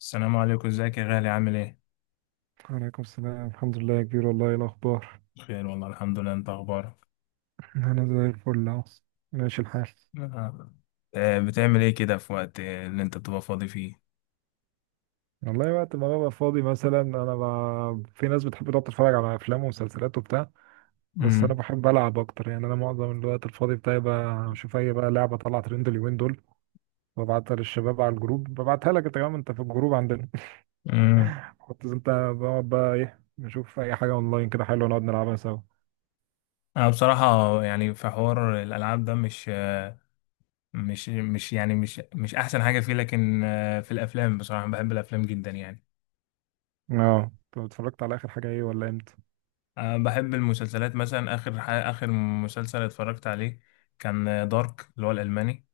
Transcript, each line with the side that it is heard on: left: السلام عليكم، ازيك يا غالي؟ عامل ايه؟
right: وعليكم السلام، الحمد لله يا كبير، والله إيه الأخبار؟
left: بخير والله، الحمد لله. انت اخبارك؟
right: أنا زي الفل أهو، ماشي الحال.
left: آه. آه، بتعمل ايه كده في وقت اللي انت بتبقى فاضي فيه؟
right: والله، وقت ما ببقى فاضي مثلا أنا في ناس بتحب تقعد تتفرج على أفلام ومسلسلات وبتاع، بس أنا
left: امم
right: بحب ألعب أكتر، يعني أنا معظم الوقت الفاضي بتاعي بشوف أي بقى لعبة طالعة ترند اليومين دول، ببعتها للشباب على الجروب، ببعتها لك أنت كمان، أنت في الجروب عندنا.
left: امم
right: كنت أنت بقعد بقى إيه، نشوف أي حاجة أونلاين كده حلوة نقعد نلعبها سوا.
left: انا بصراحة يعني في حوار الالعاب ده مش آه، مش مش يعني مش مش احسن حاجة فيه، لكن في الافلام بصراحة، بحب الافلام جدا يعني.
right: أه، أنت اتفرجت على آخر حاجة إيه ولا إمتى؟
left: بحب المسلسلات مثلا. اخر مسلسل اتفرجت عليه كان دارك، اللي هو الالماني.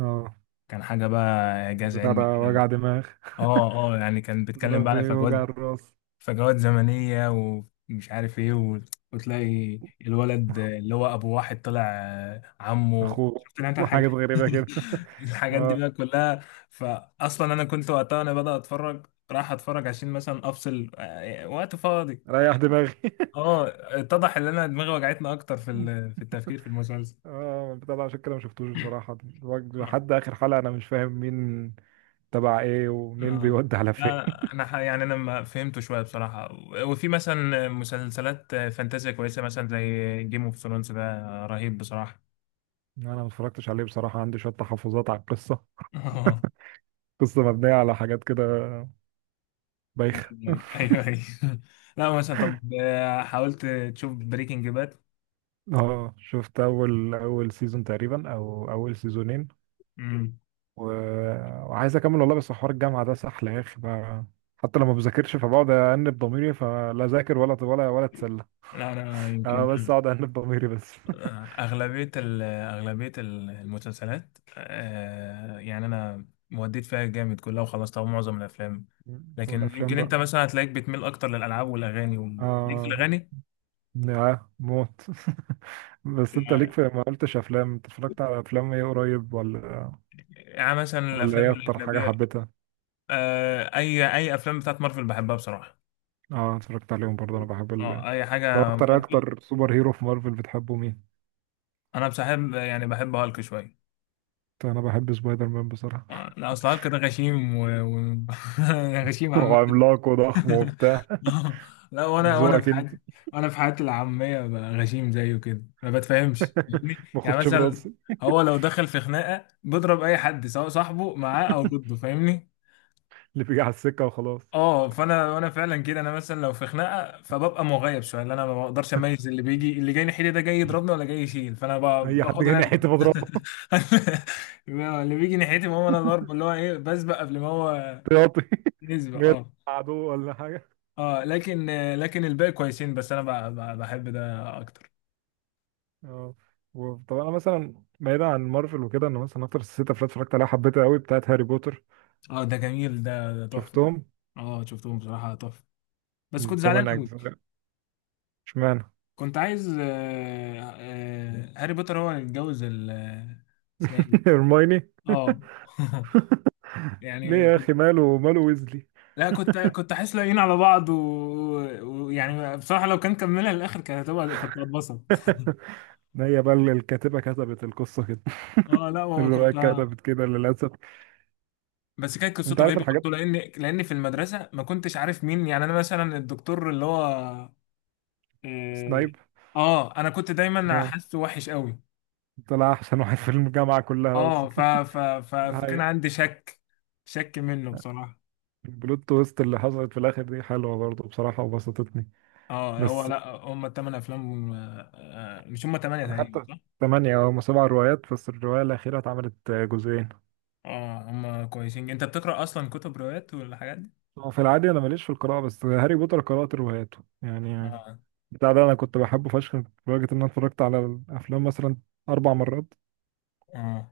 right: أه،
left: كان حاجة بقى، اعجاز
right: بتاع ده
left: علمي كده.
right: وجع دماغ،
left: اه، اه، يعني كان
right: ده
left: بيتكلم بقى على فجوات،
right: بيوجع الراس.
left: فجوات زمنية، ومش عارف ايه وتلاقي الولد اللي هو ابو واحد طلع عمه.
right: اخوه
left: شفت انت
right: وحاجات
left: الحاجة؟
right: غريبة كده.
left: الحاجات دي
right: اه،
left: بقى كلها. فاصلا انا كنت وقتها، انا بدأ اتفرج راح اتفرج عشان مثلا افصل وقت فاضي.
right: ريح دماغي
left: اه، اتضح ان انا دماغي وجعتني اكتر في التفكير في المسلسل.
right: اه، البتاع ده عشان كده ما شفتوش بصراحة، لحد آخر حلقة أنا مش فاهم مين تبع إيه ومنين
left: اه،
right: بيودي على فين
left: لا، يعني انا ما فهمته شويه بصراحه. وفي مثلا مسلسلات فانتازيا كويسه، مثلا زي جيم اوف ثرونز ده، رهيب بصراحه.
right: أنا ما اتفرجتش عليه بصراحة، عندي شوية تحفظات على القصة،
left: اه،
right: قصة مبنية على حاجات كده بايخة.
left: ايوه، ايوه. لا مثلا، طب حاولت تشوف بريكنج باد؟
right: اه شفت أول سيزون تقريبا، أو أول سيزونين
left: امم
right: و... وعايز اكمل والله، بس حوار الجامعه ده سحل يا اخي بقى، حتى لما بذاكرش فبقعد انب ضميري، فلا اذاكر ولا اتسلى.
left: لا، انا
right: أنا
left: يمكن
right: بس اقعد انب ضميري بس.
left: اغلبيه المسلسلات يعني انا موديت فيها جامد كلها وخلصتها معظم الافلام. لكن
right: والافلام
left: يمكن
right: بقى.
left: انت مثلا هتلاقيك بتميل اكتر للالعاب والاغاني ليك في
right: اه،
left: الاغاني.
right: يا موت بس انت ليك في، ما قلتش، افلام انت اتفرجت على افلام ايه قريب ولا
left: يعني مثلا
right: ولا ايه
left: الافلام
right: اكتر حاجه
left: الاجنبيه.
right: حبيتها؟
left: اي افلام بتاعت مارفل بحبها بصراحه.
right: اه اتفرجت عليهم برضه، انا بحب
left: اه، اي
right: ده
left: حاجه
right: اكتر
left: مارفل.
right: اكتر سوبر هيرو في مارفل بتحبه مين؟
left: انا بحب، يعني بحب هالك شويه.
right: انا بحب سبايدر مان بصراحه.
left: لا، اصل هالك ده غشيم غشيم عامه.
right: وعملاق وضخم وبتاع.
left: آه، لا
right: ذوقك
left: وانا في حياتي العاميه بقى غشيم زيه، كده ما بتفهمش، يعني
right: ما
left: يعني
right: اخدش
left: مثلا.
right: براسي
left: هو لو دخل في خناقه، بيضرب اي حد، سواء صاحبه معاه او ضده. فاهمني؟
right: اللي بيجي على السكه وخلاص.
left: اه، فانا وانا فعلا كده. انا مثلا لو في خناقه، فببقى مغيب شويه. اللي انا ما بقدرش اميز اللي بيجي، اللي جاي ناحيتي ده جاي يضربني ولا جاي يشيل، فانا ب-
right: اي حد
left: باخد
right: جاي
left: انا.
right: ناحيتي بضربه
left: اللي بيجي ناحيتي، ما هو انا ضرب، اللي هو ايه، بسبق قبل ما هو
right: احتياطي،
left: يسبق.
right: غير
left: اه.
right: عدو ولا حاجه.
left: اه، لكن الباقي كويسين. بس انا بحب ده اكتر.
right: اه طب انا مثلا بعيدا عن مارفل وكده، انا مثلا اكتر ست افلام اتفرجت عليها حبيتها قوي بتاعت هاري بوتر.
left: اه، ده جميل. ده تحفه.
right: شفتهم.
left: اه، شفتهم بصراحه، تحفه. بس كنت زعلان
right: تمن
left: قوي،
right: اجزاء. اشمعنى؟
left: كنت عايز هاري بوتر هو اللي يتجوز ال-، اسمها ايه دي؟
right: هرمايني.
left: اه.
right: ليه
left: يعني
right: يا
left: كنت.
right: اخي، ماله ماله ويزلي؟
left: لا، كنت احس لاقيين على بعض و- ويعني بصراحه لو كان كملها للاخر كانت هتبقى كنت هتبسط.
right: ما هي بقى اللي الكاتبه كتبت القصه كده.
left: اه، لا،
right: الروايه
left: وكنت.
right: كتبت كده للاسف.
left: بس كانت
right: انت
left: قصته
right: عارف
left: رهيبه
right: الحاجات،
left: برضه، لان في المدرسه ما كنتش عارف مين. يعني انا مثلا الدكتور اللي هو اه
right: سنايب.
left: انا كنت دايما
right: اه،
left: حاسه وحش قوي.
right: طلع احسن واحد في الجامعه كلها
left: اه،
right: اصلا.
left: ف ف ف فكان عندي شك. شك منه بصراحه.
right: البلوت تويست اللي حصلت في الاخر دي حلوه برضه بصراحه، وبسطتني.
left: اه، هو
right: بس
left: لا هم الثمان افلام مش هم ثمانيه
right: انا
left: تقريبا،
right: حتى
left: صح؟
right: ثمانية او سبع روايات، بس الروايه الاخيره اتعملت جزئين.
left: اه، هم كويسين. انت بتقرأ اصلا كتب روايات والحاجات دي؟
right: هو في العادي انا ماليش في القراءه، بس هاري بوتر قرات رواياته يعني.
left: اه،
right: بتاع ده انا كنت بحبه فشخ، لدرجه ان انا اتفرجت على الافلام مثلا اربع مرات،
left: اه،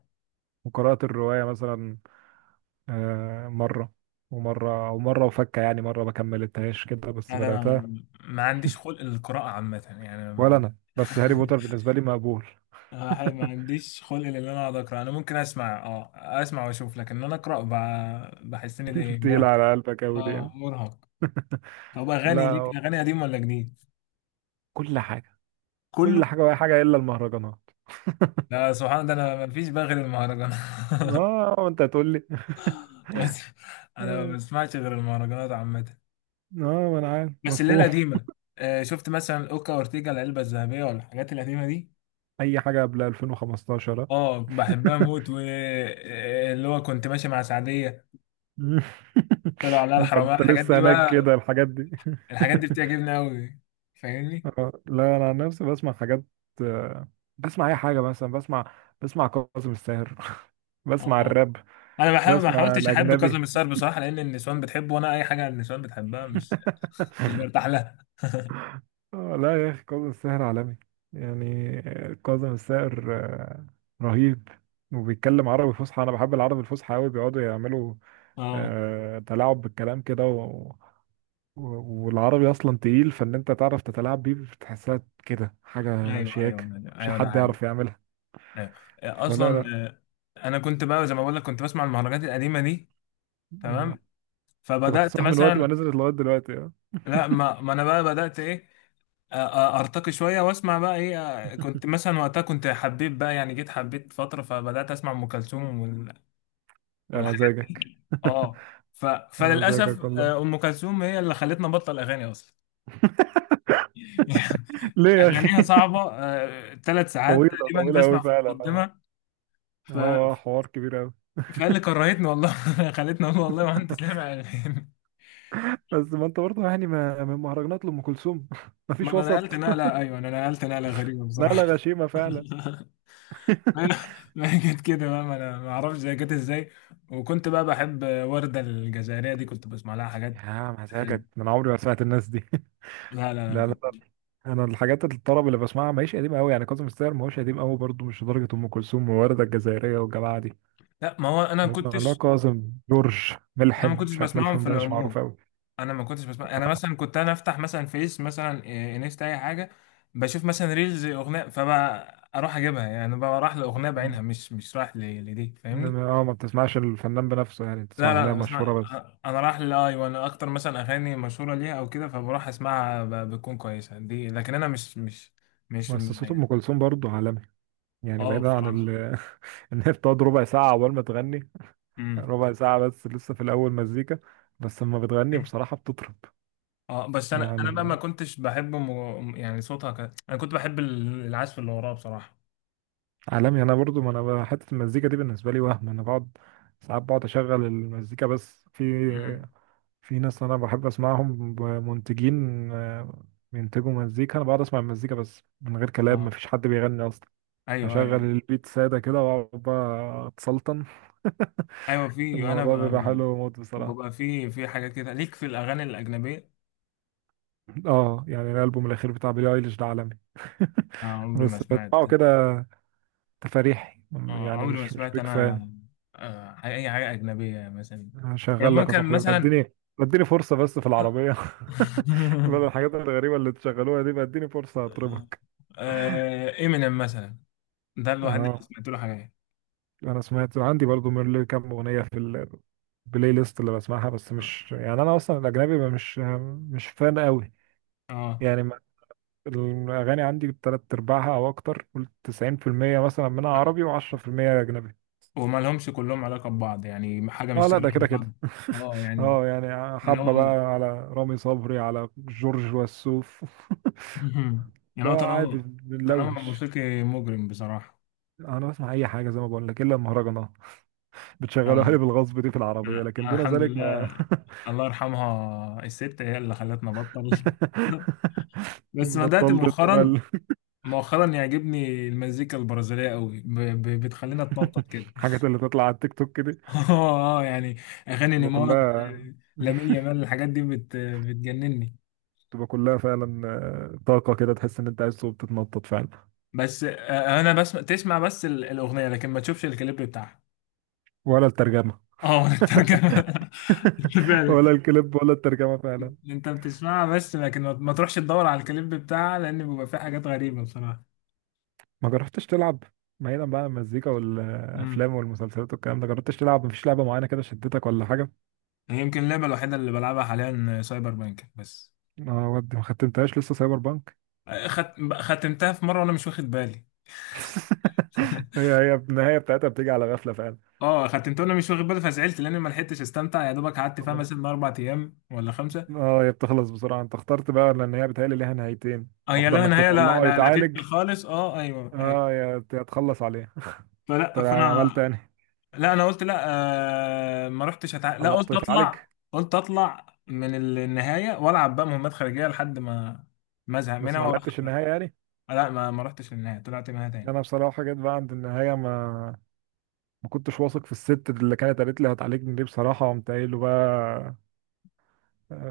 right: وقرات الروايه مثلا مره ومره ومره، وفكه يعني مره ما كملتهاش كده بس
left: لا. ده انا
right: بداتها.
left: ما عنديش خلق للقراءة عامة، يعني أنا
right: ولا
left: ما.
right: انا بس هاري بوتر بالنسبه لي مقبول.
left: ما عنديش خلق ان انا اقعد اقرا. انا ممكن اسمع واشوف، لكن ان انا اقرا بحس ان دي
right: تقيل
left: مرهق.
right: على قلبك قوي دي
left: اه،
right: يعني.
left: مرهق. طب، اغاني
right: لا،
left: ليك. اغاني قديم ولا جديد؟
right: كل حاجه كل
left: كله.
right: حاجه وأي حاجه الا المهرجانات.
left: لا، سبحان الله، ده انا ما فيش بقى غير المهرجانات.
right: اه وانت هتقول لي
left: بس انا ما
right: اه،
left: بسمعش غير المهرجانات عامة.
right: ما انا عارف
left: بس اللي هي
right: مفهوم.
left: القديمة. شفت مثلا اوكا اورتيجا، العلبة الذهبية ولا الحاجات القديمة دي؟
right: اي حاجه قبل 2015 آه.
left: اه، بحبها موت. واللي هو كنت ماشي مع سعدية، طلعوا عليها
right: انت
left: الحرامية،
right: انت
left: الحاجات
right: لسه
left: دي
right: هناك
left: بقى.
right: كده الحاجات دي
left: الحاجات دي بتعجبني قوي. فاهمني؟
right: لا انا عن نفسي بسمع حاجات، آه، بسمع اي حاجه، مثلا بسمع كاظم الساهر
left: اه،
right: بسمع
left: اه،
right: الراب،
left: انا بحاول، ما
right: بسمع
left: حاولتش احب
right: الاجنبي
left: كاظم الساهر بصراحة، لان النسوان بتحبه وانا اي حاجة النسوان بتحبها مش برتاح لها.
right: آه لا يا أخي، كاظم الساهر عالمي يعني، كاظم الساهر رهيب، وبيتكلم عربي فصحى، أنا بحب العربي الفصحى أوي، بيقعدوا يعملوا
left: اه،
right: تلاعب بالكلام كده، والعربي أصلا تقيل، فإن أنت تعرف تتلاعب بيه بتحسها كده حاجة
left: ايوه،
right: شياكة،
left: ايوه.
right: مش
left: ايوه ده
right: حد
left: حقيقي.
right: يعرف يعملها.
left: ايوه.
right: فلا
left: اصلا.
right: لا.
left: انا كنت بقى، زي ما بقول لك، كنت بسمع المهرجانات القديمة دي. تمام.
right: آه. أنت كنت
left: فبدأت
right: صاحي من وقت ما
left: مثلا.
right: نزلت لغاية دلوقتي آه.
left: لا، ما انا بقى بدأت ايه. ارتقي شويه واسمع بقى ايه. كنت مثلا وقتها، كنت حبيت بقى يعني جيت حبيت فتره فبدات اسمع ام كلثوم وال-
right: يا
left: والحاجات
right: مزاجك
left: دي اه. ف...
right: يا
left: فللاسف
right: مزاجك والله.
left: ام كلثوم هي اللي خلتنا نبطل اغاني اصلا.
right: ليه يا
left: يعني
right: اخي؟
left: اغانيها صعبه، ثلاث ساعات
right: طويلة
left: تقريبا
right: طويلة
left: بسمع
right: أوي
left: في
right: فعلا آه.
left: مقدمه. ف...
right: اه، حوار كبير قوي
left: فقال لي كرهتني والله. خلتني اقول والله ما انت سامع اغاني.
right: بس ما انت برضه يعني، ما من مهرجانات لأم كلثوم ما
left: ما
right: فيش
left: انا
right: وسط
left: نقلت نقله ايوه، انا نقلت نقله غريبه
right: لا
left: بصراحه.
right: لا، غشيمة فعلا.
left: ما هي جت كده بقى، ما انا ما اعرفش هي جت ازاي. وكنت بقى بحب وردة الجزائرية دي، كنت بسمع لها حاجات
right: يا
left: حلوة.
right: مزاجك، من عمري ما سمعت الناس دي
left: لا، لا، لا،
right: لا لا
left: كنت.
right: لا. انا الحاجات الطرب اللي بسمعها ماهيش قديمة قوي، يعني كاظم الساهر ما هوش قديم قوي برضه، مش لدرجة ام كلثوم ووردة الجزائرية والجماعة دي.
left: لا، ما هو انا ما
right: بسمع لا
left: كنتش.
right: كاظم، جورج
left: انا ما
right: ملحم،
left: كنتش
right: مش عارف،
left: بسمعهم
right: ملحم
left: في
right: ده مش معروف
left: العموم.
right: قوي.
left: انا ما كنتش بسمع. انا مثلا كنت، انا افتح مثلا فيس، مثلا إيه، انستا، اي حاجة. بشوف مثلا ريلز اغنية، فبقى اروح اجيبها. يعني بقى رايح لاغنية بعينها، مش رايح لدي. فاهمني؟
right: انما ما بتسمعش الفنان بنفسه، يعني بتسمع
left: لا، لا،
right: اغنية
left: لا، بسمع.
right: مشهورة بس.
left: انا رايح للاي، وانا اكتر مثلا اغاني مشهوره ليها او كده، فبروح اسمعها. بتكون كويسه دي، لكن انا مش
right: بس صوت ام
left: يعني.
right: كلثوم برضه عالمي، يعني
left: اه،
right: بعيدا عن
left: بصراحه.
right: إن هي بتقعد ربع ساعة عقبال ما تغني،
left: امم
right: ربع ساعة بس لسه في الأول مزيكا، بس لما بتغني بصراحة بتطرب.
left: اه، بس انا بقى ما
right: يعني
left: كنتش بحب يعني صوتها انا كنت بحب العزف اللي وراه بصراحه.
right: عالمي، أنا برضو، ما أنا حتة المزيكا دي بالنسبة لي وهم، أنا بقعد ساعات، بقعد أشغل المزيكا بس، في
left: امم
right: في ناس أنا بحب أسمعهم، منتجين، بينتجوا مزيكا، أنا بقعد أسمع المزيكا بس من غير كلام،
left: اه،
right: مفيش حد بيغني أصلا،
left: ايوه،
right: أشغل
left: ايوه.
right: البيت سادة كده وأقعد بقى أتسلطن.
left: ايوه في انا
right: الموضوع بيبقى حلو موت بصراحة.
left: ببقى في حاجات كده ليك في الاغاني الاجنبيه.
right: اه يعني الالبوم الاخير بتاع بيلي ايليش ده عالمي.
left: عمري ما
right: بس
left: سمعت.
right: بسمعه كده تفاريحي. يعني
left: عمري ما
right: مش
left: سمعت
right: بيك
left: انا.
right: فان.
left: اي حاجه اجنبيه مثلا، يعني
right: هشغل لك يا
left: ممكن
right: صاحبي،
left: مثلا
right: اديني، اديني فرصه بس في العربيه بدل الحاجات الغريبه اللي تشغلوها دي، اديني فرصه اطربك.
left: امينيم مثلا. ده الواحد اللي
right: اه،
left: سمعت له حاجات.
right: انا سمعت عندي برضو من اللي كام اغنيه في البلاي ليست اللي بسمعها، بس مش يعني، انا اصلا الاجنبي مش مش فان قوي
left: اه،
right: يعني الاغاني عندي تلات ارباعها او اكتر، قول 90% مثلا منها عربي و10% اجنبي.
left: وما لهمش كلهم علاقة ببعض، يعني حاجة
right: اه
left: مش
right: لا،
left: شبه
right: ده كده
left: بعض.
right: كده
left: اه، يعني
right: اه يعني
left: تنوع.
right: حبة بقى على رامي صبري، على جورج وسوف.
left: يعني هو
right: لا عادي
left: تنوع، تنوع
right: بنلوش.
left: موسيقي مجرم بصراحة.
right: انا بسمع اي حاجة زي ما بقول لك الا المهرجانات، بتشغلوها لي
left: أنا
right: بالغصب دي في العربية، لكن
left: أنا
right: دون
left: الحمد
right: ذلك
left: لله.
right: ما.
left: الله يرحمها الست، هي اللي خلتنا بطل. بس بدأت
right: بطلت انت بقى
left: مؤخرا، مؤخرا يعجبني المزيكا البرازيلية قوي. بتخلينا تنطط كده.
right: الحاجات اللي تطلع على التيك توك دي
left: اه، اه، يعني اغاني
right: تبقى
left: نيمار،
right: كلها
left: لامين يامال، الحاجات دي بتجنني.
right: تبقى كلها فعلا، طاقة كده تحس ان انت عايز تقوم تتنطط فعلا.
left: بس انا تسمع بس الاغنيه، لكن ما تشوفش الكليب بتاعها.
right: ولا الترجمة.
left: اه، ولا الترجمه. فعلا.
right: ولا الكليب ولا الترجمة فعلا.
left: انت بتسمعها بس، لكن ما تروحش تدور على الكليب بتاعها، لان بيبقى فيه حاجات غريبه بصراحه.
right: ما جربتش تلعب؟ بعيدا بقى عن المزيكا
left: امم
right: والافلام والمسلسلات والكلام ده، جربتش تلعب؟ مفيش لعبه معينه كده شدتك ولا حاجه؟
left: يمكن اللعبه الوحيده اللي بلعبها حاليا سايبر بانك بس.
right: اه، ودي ما ختمتهاش لسه، سايبر بانك.
left: آه، خت... ختمتها في مره وانا مش واخد بالي.
right: هي هي النهايه بتاعتها بتيجي على غفله فعلا.
left: اه، ختمت وانا مش واخد بالي، فزعلت لاني ما لحقتش استمتع. يا دوبك قعدت فيها
right: طب إنت-
left: مثلا 4 أيام ولا خمسه.
right: اه هي بتخلص بسرعه، انت اخترت بقى، لان هي بتهيألي ليها نهايتين،
left: اه، يا
right: واحده
left: لا
right: انك
left: نهايه. لا،
right: تطلعه
left: لا، لا،
right: يتعالج،
left: تقفل خالص. اه، ايوه، ايوه.
right: اه يا تخلص عليه. انت
left: فلا، فانا.
right: عملت يعني؟
left: لا، انا قلت لا. ما رحتش أتع... لا،
right: طلعته يتعالج
left: قلت اطلع من النهايه، والعب بقى مهمات خارجيه لحد ما ازهق
right: بس
left: منها
right: ما
left: واروح
right: لعبتش
left: أخرج.
right: النهايه يعني؟
left: لا، ما رحتش للنهايه، طلعت منها تاني.
right: انا بصراحه جيت بقى عند النهايه، ما كنتش واثق في الست اللي كانت قالت لي هتعالجني دي بصراحه، قمت قايل له بقى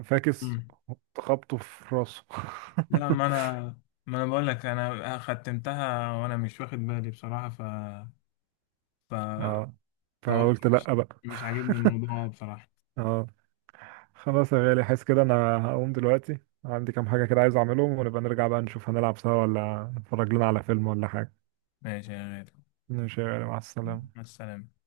right: فاكس،
left: مم.
right: خبطه في راسه
left: لا، ما انا بقول لك، انا ختمتها وانا مش واخد بالي بصراحه. ف ف
right: اه
left: فقلت
right: فقلت
left: مش
right: لأ بقى.
left: مش عاجبني الموضوع بصراحه.
right: اه خلاص يا غالي، حاسس كده انا هقوم دلوقتي، عندي كام حاجة كده عايز اعملهم، ونبقى نرجع بقى نشوف، هنلعب سوا ولا نتفرج لنا على فيلم ولا حاجة.
left: ماشي يا غالي.
right: ماشي يا غالي، مع السلامة.
left: مع السلامه.